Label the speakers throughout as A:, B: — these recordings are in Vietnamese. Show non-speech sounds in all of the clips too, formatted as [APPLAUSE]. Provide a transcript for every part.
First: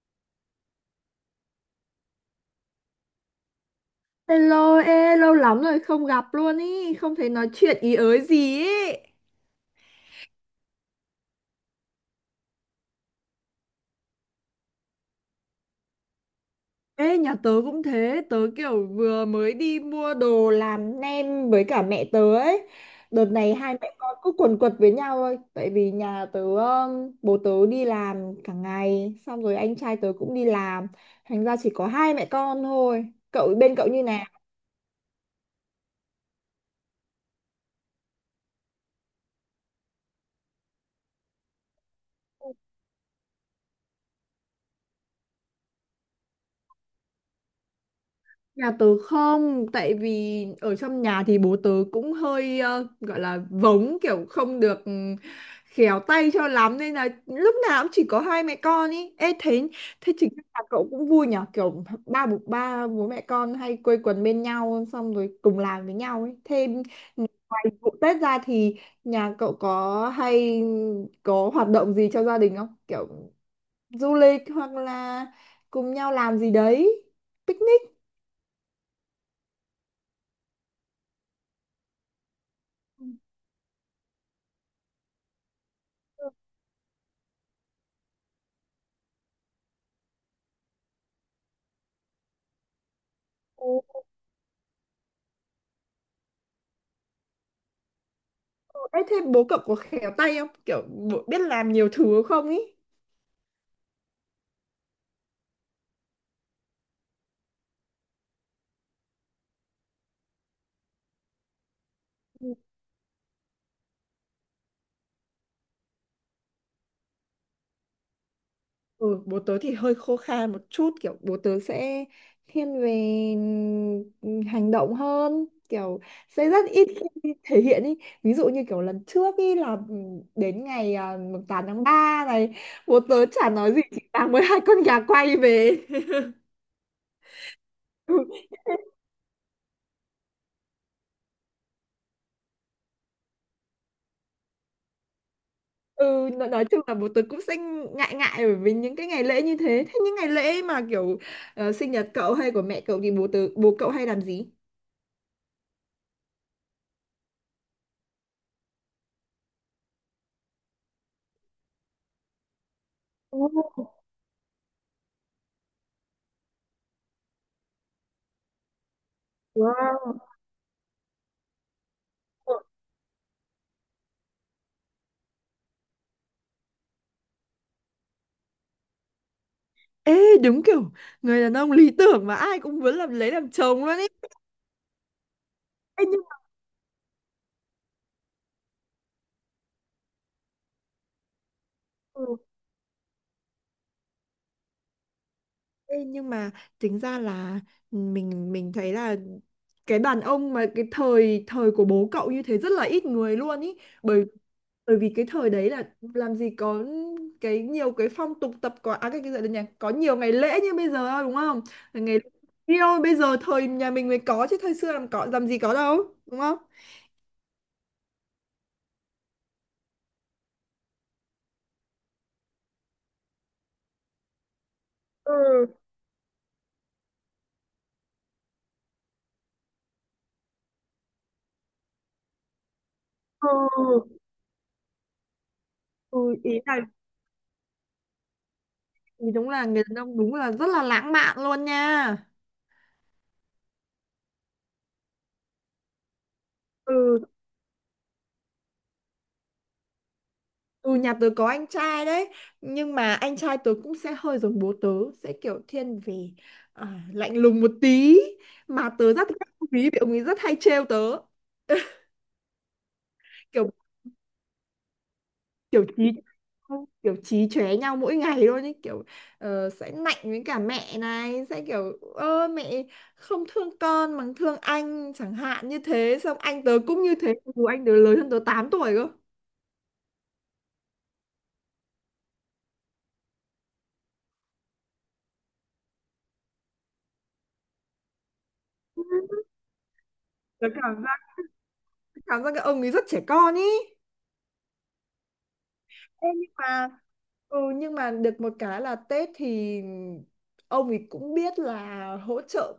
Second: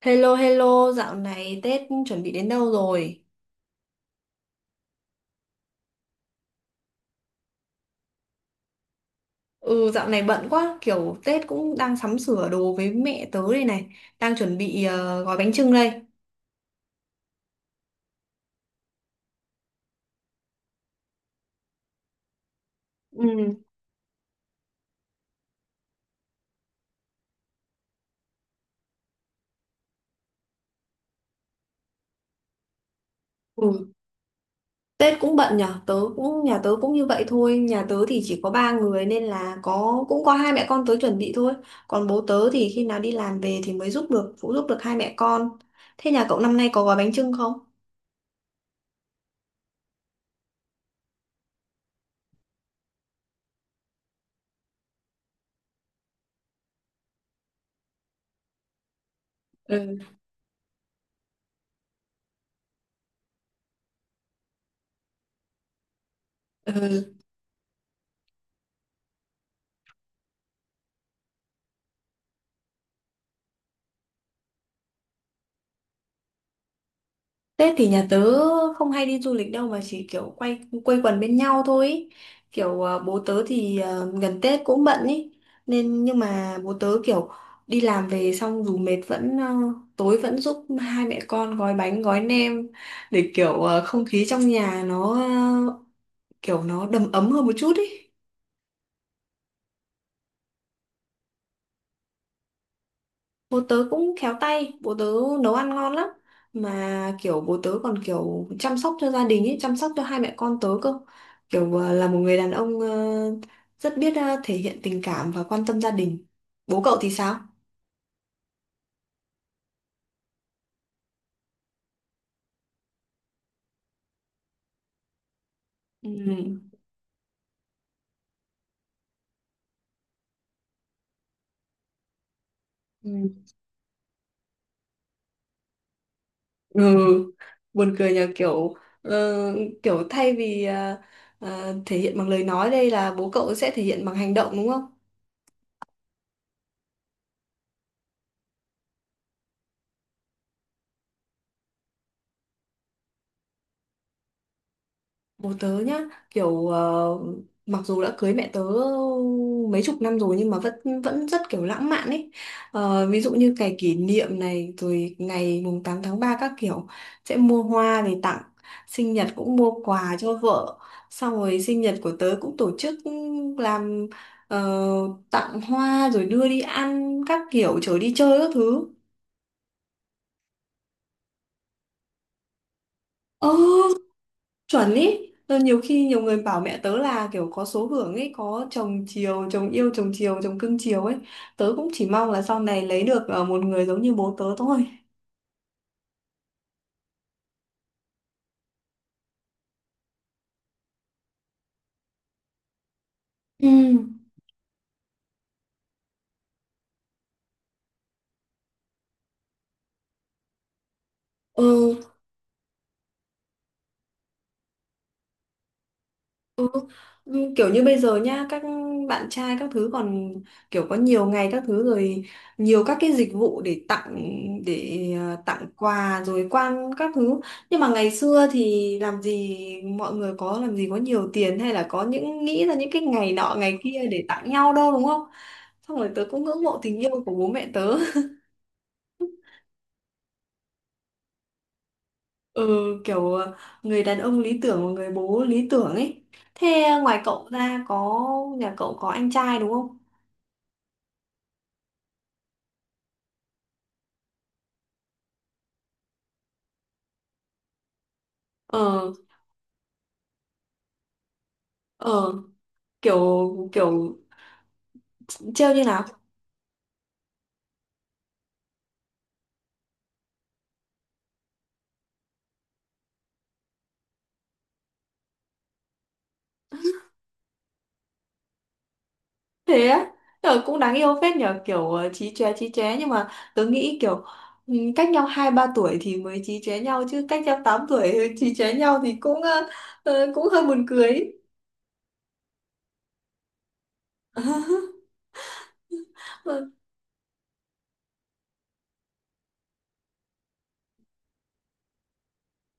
A: Hello hello, dạo này Tết chuẩn bị đến đâu rồi?
B: Hello, ê, lâu lắm rồi không gặp luôn ý, không thấy nói chuyện ý ới gì ý.
A: Ừ, dạo này bận quá, kiểu Tết cũng đang sắm sửa đồ với mẹ tớ đây này, đang chuẩn bị gói bánh chưng đây.
B: Ê, nhà tớ cũng thế, tớ kiểu vừa mới đi mua đồ làm nem với cả mẹ tớ ấy.
A: Ừ.
B: Đợt này hai mẹ con cứ quần quật với nhau thôi, tại vì nhà tớ, bố tớ đi làm cả ngày, xong rồi anh trai tớ cũng đi làm, thành ra chỉ có hai mẹ con thôi. Cậu bên cậu
A: Ừ.
B: như nào?
A: Tết cũng bận nhở, tớ cũng nhà tớ cũng như vậy thôi, nhà tớ thì chỉ có ba người nên là có hai mẹ con tớ chuẩn bị thôi, còn bố tớ thì khi nào đi làm về thì mới giúp được phụ giúp được hai mẹ con. Thế nhà cậu năm nay có gói bánh chưng không?
B: Nhà tớ không, tại vì ở trong nhà thì bố tớ cũng hơi gọi là vống kiểu không được khéo tay cho lắm nên là lúc nào cũng chỉ có hai mẹ con ý. Ê, thế
A: Ừ.
B: thế chính là cậu cũng vui nhở, kiểu ba bố mẹ con hay quây quần bên nhau xong rồi cùng làm với nhau ấy. Thêm
A: Ừ.
B: ngoài vụ Tết ra thì nhà cậu có hoạt động gì cho gia đình không? Kiểu du lịch hoặc là cùng nhau làm gì đấy,
A: Tết
B: picnic.
A: thì nhà tớ không hay đi du lịch đâu mà chỉ kiểu quây quần bên nhau thôi ý. Kiểu bố tớ thì gần Tết cũng bận ý, nên nhưng mà bố tớ kiểu đi làm về xong dù mệt vẫn tối vẫn giúp hai mẹ con gói bánh gói nem để kiểu
B: Ồ.
A: không khí trong nhà nó ờ, kiểu nó đầm ấm hơn một chút ý.
B: Ê, thế bố cậu có khéo tay không? Kiểu bố biết làm nhiều thứ không ý?
A: Bố tớ cũng khéo tay, bố tớ nấu ăn ngon lắm. Mà kiểu bố tớ còn kiểu chăm sóc cho gia đình ấy, chăm sóc cho hai mẹ con tớ cơ. Kiểu là một người đàn ông rất biết thể hiện tình cảm và quan tâm gia đình. Bố cậu thì sao?
B: Ừ, bố tớ thì hơi khô khan một chút, kiểu bố tớ sẽ thiên về ừ, hành động hơn, kiểu
A: Ừ.
B: sẽ rất ít khi thể hiện ý. Ví dụ như kiểu lần trước ý là đến ngày à, mùng 8 tháng 3 này, bố tớ
A: Ừ.
B: chả nói gì chỉ mang mới hai con gà quay về.
A: Ừ, buồn cười nhờ, kiểu
B: [LAUGHS]
A: ờ, kiểu thay vì thể hiện bằng lời nói đây là bố cậu sẽ thể hiện bằng hành động đúng không?
B: Ừ, nói chung là bố tớ cũng sẽ ngại ngại bởi vì những cái ngày lễ như thế. Thế những ngày lễ mà kiểu sinh nhật cậu hay của mẹ cậu thì bố cậu hay làm gì?
A: Bố tớ nhá, kiểu mặc dù đã cưới mẹ tớ mấy chục năm rồi nhưng mà vẫn vẫn rất kiểu lãng mạn ấy. Ờ, ví dụ như ngày
B: Ồ.
A: kỷ niệm này rồi ngày mùng 8 tháng 3 các kiểu, sẽ mua hoa về tặng, sinh nhật cũng mua quà
B: Wow.
A: cho vợ, xong rồi sinh nhật của tớ cũng tổ chức làm ờ, tặng hoa rồi đưa đi ăn các kiểu chở đi chơi các thứ.
B: Ê, đúng kiểu người đàn ông lý tưởng mà ai cũng muốn lấy làm
A: Ờ,
B: chồng luôn ấy.
A: chuẩn ý. Ờ, nhiều
B: Ê,
A: khi nhiều
B: nhưng
A: người bảo mẹ tớ là kiểu có số hưởng ấy, có chồng chiều chồng yêu chồng chiều chồng cưng chiều ấy. Tớ cũng chỉ mong là sau này lấy được một người giống như bố tớ thôi.
B: Ê, nhưng mà tính ra là mình thấy là cái đàn ông mà cái thời thời của bố cậu như thế rất là ít người luôn
A: Ừ.
B: ý, bởi bởi vì cái thời đấy là làm gì có cái nhiều cái phong tục tập quán à, cái gì nhỉ, có nhiều ngày lễ như bây giờ đâu, đúng không?
A: Ừ.
B: Ngày yêu bây giờ thời nhà mình mới có chứ thời xưa làm gì có đâu, đúng không?
A: Như kiểu như bây giờ nhá, các bạn trai các thứ còn kiểu có nhiều ngày các thứ rồi, nhiều các cái dịch vụ để tặng, tặng
B: Ừ,
A: quà rồi quang các thứ, nhưng mà ngày xưa thì làm gì mọi người có làm gì có nhiều tiền hay là có những nghĩ ra những cái ngày nọ ngày kia
B: ừ,
A: để tặng nhau đâu đúng không. Xong rồi
B: ừ,
A: tớ cũng
B: ý
A: ngưỡng
B: là
A: mộ tình yêu của bố mẹ tớ.
B: thì đúng là người đàn ông đúng là rất là lãng mạn luôn nha.
A: [LAUGHS] Ừ, kiểu người đàn ông lý tưởng và người bố lý tưởng ấy. Thế ngoài
B: Ừ.
A: cậu ra nhà cậu có anh trai đúng không?
B: Ừ, nhà tớ có anh trai đấy, nhưng mà anh trai tớ cũng sẽ hơi giống bố tớ, sẽ kiểu thiên về à, lạnh lùng một tí mà
A: ờ
B: tớ rất thích ông ý vì ông ấy rất hay trêu tớ. [LAUGHS]
A: ờ kiểu
B: kiểu
A: kiểu trêu như
B: kiểu
A: nào?
B: chí [LAUGHS] Kiểu chí chóe nhau mỗi ngày luôn ấy, kiểu sẽ nạnh với cả mẹ này, sẽ kiểu ơ mẹ không thương con mà thương anh chẳng hạn, như thế xong anh tớ cũng như thế dù anh tớ lớn hơn tớ 8 tuổi cơ.
A: Thế á. Ờ, cũng đáng yêu phết nhờ, kiểu chí chóe nhưng mà tớ nghĩ kiểu cách nhau hai ba tuổi thì mới chí chóe nhau, chứ cách nhau 8 tuổi chí chóe nhau thì
B: Ừ.
A: cũng hơi
B: Tớ
A: buồn
B: cảm
A: cười.
B: giác cảm giác cái ông ấy rất trẻ con ý.
A: [LAUGHS]
B: Ê, nhưng mà được một cái là Tết thì ông ấy cũng biết là hỗ trợ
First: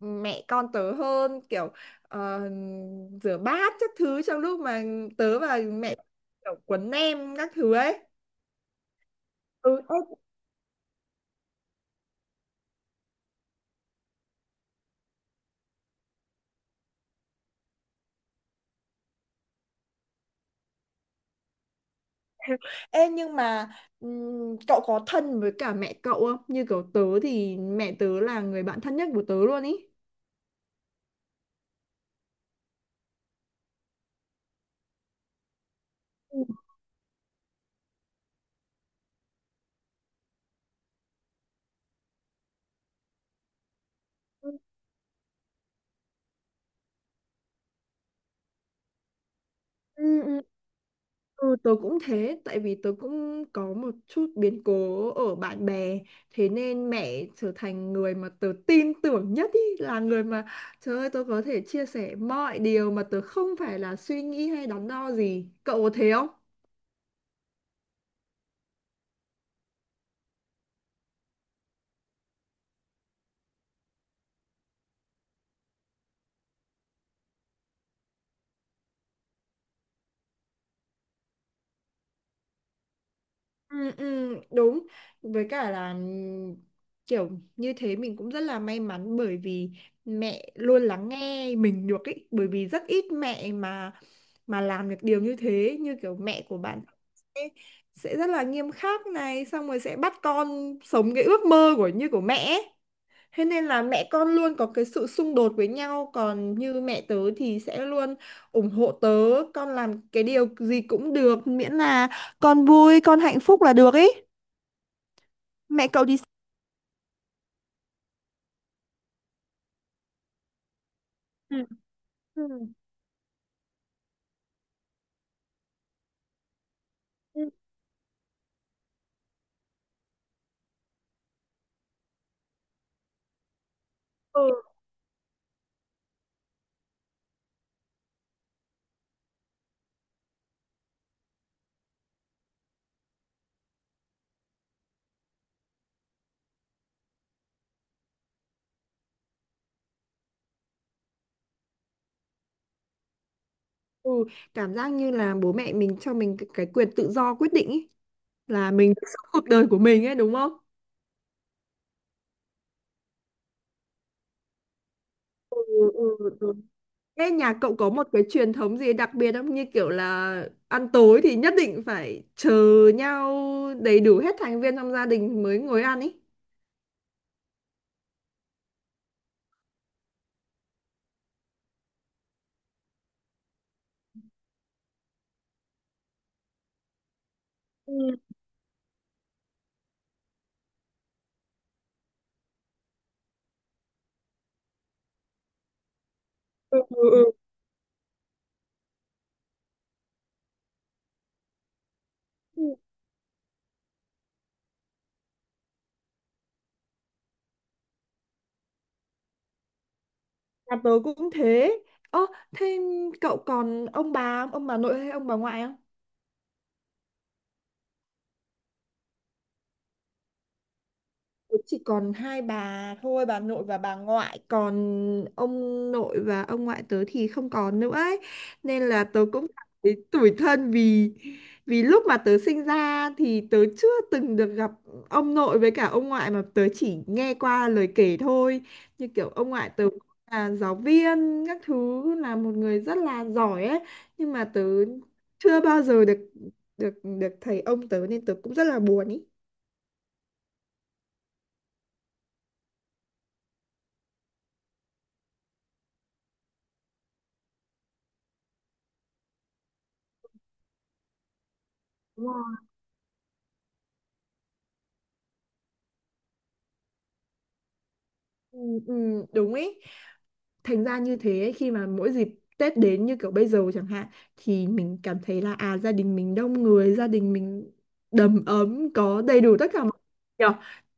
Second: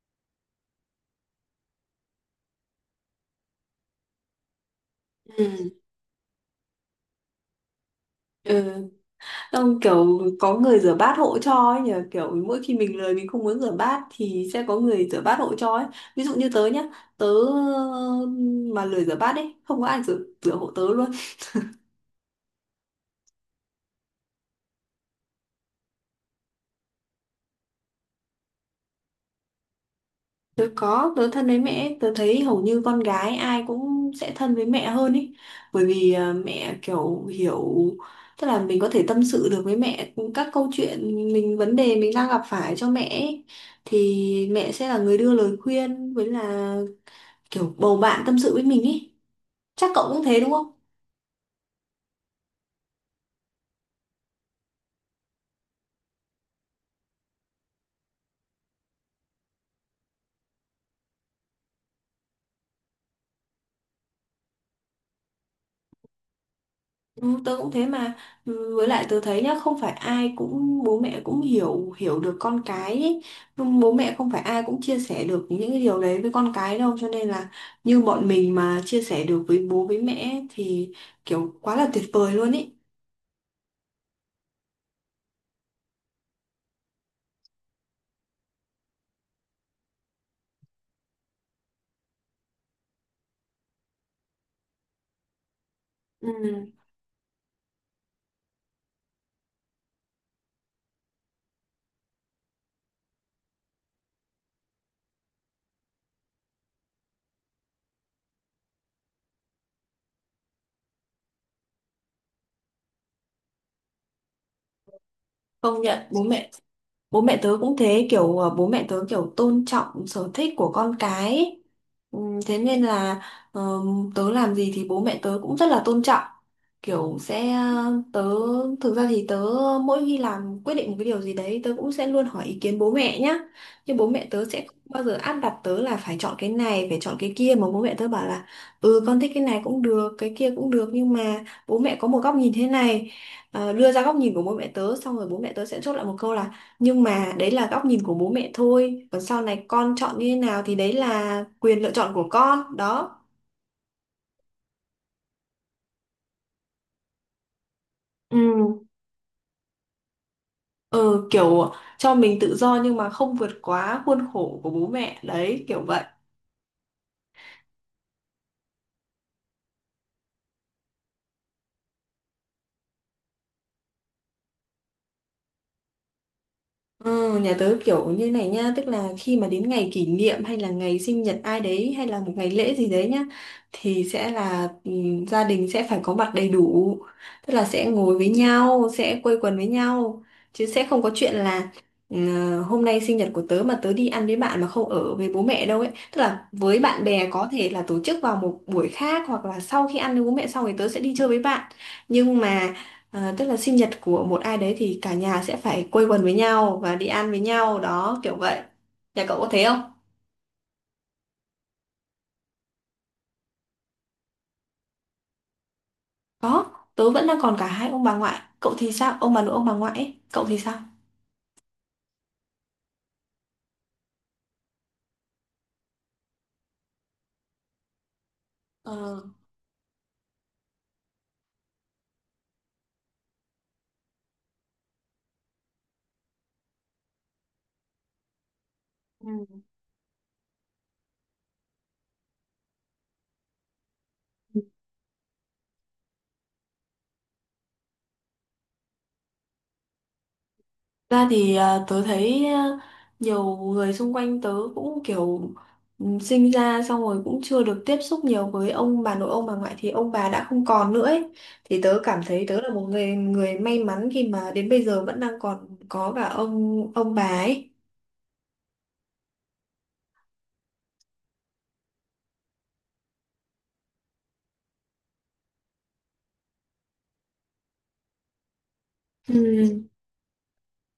B: mẹ con tớ hơn, kiểu ờ, rửa bát các thứ trong lúc mà tớ và
A: Ừ.
B: mẹ kiểu quấn nem các thứ ấy.
A: Ừ.
B: Ừ.
A: Ông kiểu có người rửa bát hộ cho ấy nhờ, kiểu mỗi khi mình lười mình không muốn rửa bát thì sẽ có người rửa bát hộ cho ấy. Ví dụ như tớ nhá, tớ ờ, mà lười rửa bát ấy không có ai rửa rửa hộ tớ luôn.
B: Ê, ê, nhưng mà cậu có thân với cả mẹ cậu không, như kiểu tớ thì mẹ tớ là người bạn thân nhất của tớ luôn ý.
A: Tớ có, tớ thân với mẹ, tớ thấy hầu như con gái ai cũng sẽ thân với mẹ hơn ý. Bởi vì
B: Ừ.
A: mẹ kiểu hiểu, tức là mình có thể tâm sự được với mẹ các câu chuyện, mình vấn đề mình đang gặp phải cho mẹ ý. Thì
B: Ừ,
A: mẹ sẽ là người đưa lời khuyên với là kiểu bầu bạn tâm sự với mình ý. Chắc cậu cũng thế
B: ừ.
A: đúng không?
B: Ừ, tớ cũng thế, tại vì tớ cũng có một chút biến cố ở bạn bè, thế nên mẹ trở thành người mà tớ tin tưởng nhất ý, là người mà trời ơi tớ có thể chia sẻ mọi điều mà tớ không phải là suy nghĩ hay đắn đo gì. Cậu có thế không?
A: Ừ, tớ cũng thế mà. Ừ, với lại tớ thấy nhá, không phải ai cũng bố mẹ cũng hiểu hiểu được con cái ý. Nhưng bố mẹ không phải ai cũng chia sẻ được những cái điều đấy với con cái đâu, cho nên là như bọn mình mà chia sẻ được với bố với mẹ thì kiểu quá là tuyệt vời luôn ý.
B: Ừ, ừ, đúng, với cả là kiểu như thế mình cũng rất là may mắn bởi vì mẹ luôn lắng nghe mình được ý, bởi vì rất ít mẹ mà làm được điều như thế, như kiểu mẹ của
A: Ừ,
B: bạn sẽ, sẽ rất là nghiêm khắc này, xong rồi sẽ bắt con sống cái ước mơ của như của mẹ ấy. Thế nên là mẹ con luôn có cái sự xung đột với nhau, còn như mẹ tớ thì sẽ luôn ủng hộ tớ, con làm cái điều gì cũng được miễn là con vui con hạnh phúc là được ý.
A: công nhận bố mẹ tớ cũng thế, kiểu bố mẹ tớ kiểu tôn trọng sở thích của con cái
B: Ừ.
A: ấy. Ừ,
B: Ừ.
A: thế nên là ờ, tớ làm gì thì bố mẹ tớ cũng rất là tôn trọng. Kiểu
B: Ừ.
A: sẽ ờ, tớ Thực ra thì tớ mỗi khi làm quyết định một cái điều gì đấy tớ cũng sẽ luôn hỏi ý kiến bố mẹ nhá, nhưng bố mẹ
B: Ừ.
A: tớ sẽ không bao giờ áp đặt tớ là phải chọn cái này phải chọn cái kia mà bố mẹ tớ bảo là ừ con thích cái này cũng được cái kia cũng được, nhưng mà bố mẹ có một góc nhìn thế này. Ờ, đưa ra góc nhìn của bố mẹ tớ xong rồi bố mẹ tớ sẽ chốt lại một câu là nhưng mà đấy là góc nhìn của bố mẹ thôi. Còn sau này con chọn như thế nào thì đấy là quyền lựa chọn của con. Đó.
B: Ừ. Cảm giác như là bố mẹ mình cho mình cái quyền tự do quyết định ý,
A: Ừ,
B: là mình được sống cuộc đời của mình ấy, đúng không?
A: ừ, kiểu cho mình tự do nhưng mà không vượt quá khuôn khổ của bố mẹ.
B: Ừ,
A: Đấy, kiểu vậy.
B: ừ, ừ. Thế nhà cậu có một cái truyền thống gì đặc biệt không? Như kiểu là ăn tối thì nhất định phải chờ nhau đầy đủ hết thành viên trong gia đình mới ngồi ăn ý.
A: Ờ, nhà tớ kiểu như này nha, tức là khi mà đến ngày kỷ niệm hay là ngày sinh nhật ai đấy hay là một ngày lễ gì đấy nhá thì sẽ là gia đình sẽ phải có mặt đầy đủ, tức là sẽ
B: Ừ,
A: ngồi với nhau sẽ quây quần với nhau chứ sẽ không có chuyện là hôm nay sinh nhật của tớ mà tớ đi ăn với bạn mà không ở với bố mẹ đâu ấy, tức là với
B: ừ,
A: bạn
B: ừ.
A: bè
B: Ừ.
A: có thể là tổ chức vào một buổi khác hoặc là sau khi ăn với bố mẹ xong thì tớ sẽ đi chơi với bạn, nhưng
B: Ừ.
A: mà à, tức là sinh nhật của một ai đấy thì cả nhà sẽ phải quây quần với nhau và đi ăn với nhau đó kiểu vậy. Nhà cậu có thế không?
B: Nhà tớ cũng thế. Ơ, thế cậu còn ông bà nội hay ông bà ngoại?
A: Có, tớ vẫn đang còn cả hai ông bà ngoại. Cậu thì sao? Ông bà nội ông bà ngoại ấy. Cậu thì sao?
B: Chỉ còn hai bà thôi, bà nội và bà ngoại, còn ông nội và ông ngoại tớ thì không còn nữa ấy. Nên là
A: Ờ.
B: tớ cũng cảm thấy tủi thân vì vì lúc mà tớ sinh ra thì tớ chưa từng được gặp ông nội với cả ông ngoại, mà tớ chỉ nghe qua lời kể thôi, như kiểu ông
A: Ừ.
B: ngoại tớ là giáo viên các thứ, là một người rất là giỏi ấy, nhưng mà tớ chưa bao giờ được được được thấy ông tớ nên tớ cũng rất là buồn ý.
A: Tớ thấy nhiều người xung quanh tớ cũng kiểu sinh ra xong rồi cũng chưa được tiếp xúc nhiều với ông bà nội ông bà ngoại thì ông bà đã không còn nữa ấy. Thì tớ cảm
B: Đúng rồi.
A: thấy tớ là một người người may mắn khi mà đến bây giờ vẫn đang còn có cả ông bà ấy.
B: Ừ, ừ, đúng ý, thành ra như thế khi mà mỗi dịp Tết đến như kiểu bây giờ chẳng hạn thì mình cảm thấy là à, gia đình mình đông người, gia đình mình đầm ấm có đầy đủ tất cả
A: Ừ,
B: mọi, nhờ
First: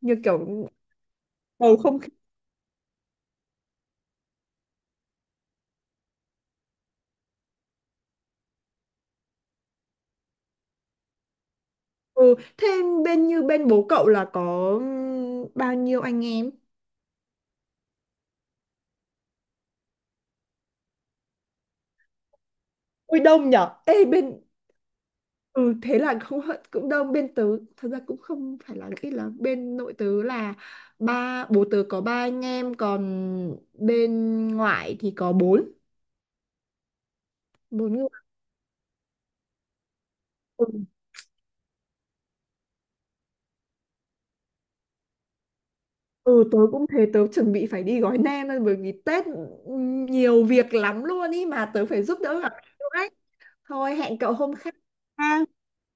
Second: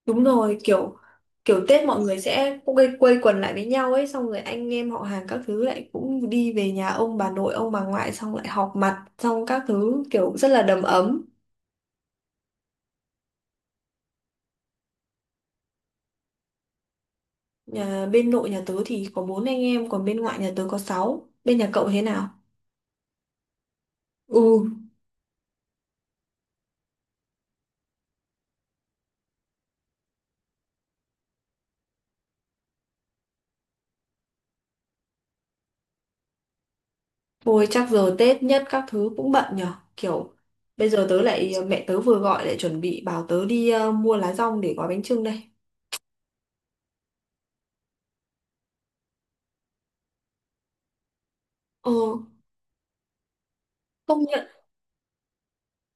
B: như
A: đúng rồi,
B: kiểu
A: kiểu kiểu
B: bầu
A: Tết
B: không
A: mọi
B: khí
A: người sẽ cũng quây quần lại với nhau ấy, xong rồi anh em họ hàng các thứ lại cũng đi về nhà ông bà nội ông bà ngoại xong lại họp mặt xong các thứ kiểu rất là đầm ấm.
B: ừ, thêm như bên bố cậu là có bao nhiêu anh em.
A: Nhà bên nội nhà tớ thì có bốn anh em, còn bên ngoại nhà tớ có sáu. Bên nhà cậu thế nào?
B: Ui đông nhở, ê, bên
A: Ừ,
B: ừ thế là không hận cũng đông, bên tớ thật ra cũng không phải là ít, là bên nội tớ là bố tớ có ba anh em, còn bên ngoại thì có bốn
A: thôi chắc
B: bốn người.
A: giờ Tết nhất các thứ cũng bận nhở, kiểu
B: Ừ.
A: bây giờ tớ lại mẹ tớ vừa gọi lại chuẩn bị bảo tớ đi mua lá dong để gói bánh chưng đây.
B: Ừ, tớ cũng thế, tớ chuẩn bị phải đi gói nem thôi bởi vì Tết nhiều việc lắm luôn ý mà tớ
A: ờ
B: phải giúp đỡ gặp [LAUGHS] cậu đấy. Thôi hẹn
A: Công
B: cậu
A: nhận.
B: hôm khác. Ha.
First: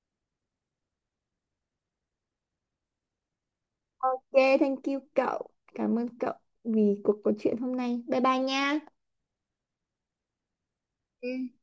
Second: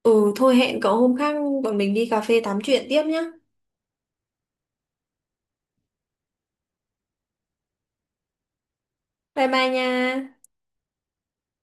A: Ừ, thôi hẹn cậu hôm khác bọn mình đi cà phê tám chuyện tiếp nhá.
B: Ok, thank you cậu. Cảm ơn cậu vì cuộc trò chuyện hôm nay. Bye bye nha.
A: Bye bye nha.
B: Ừ.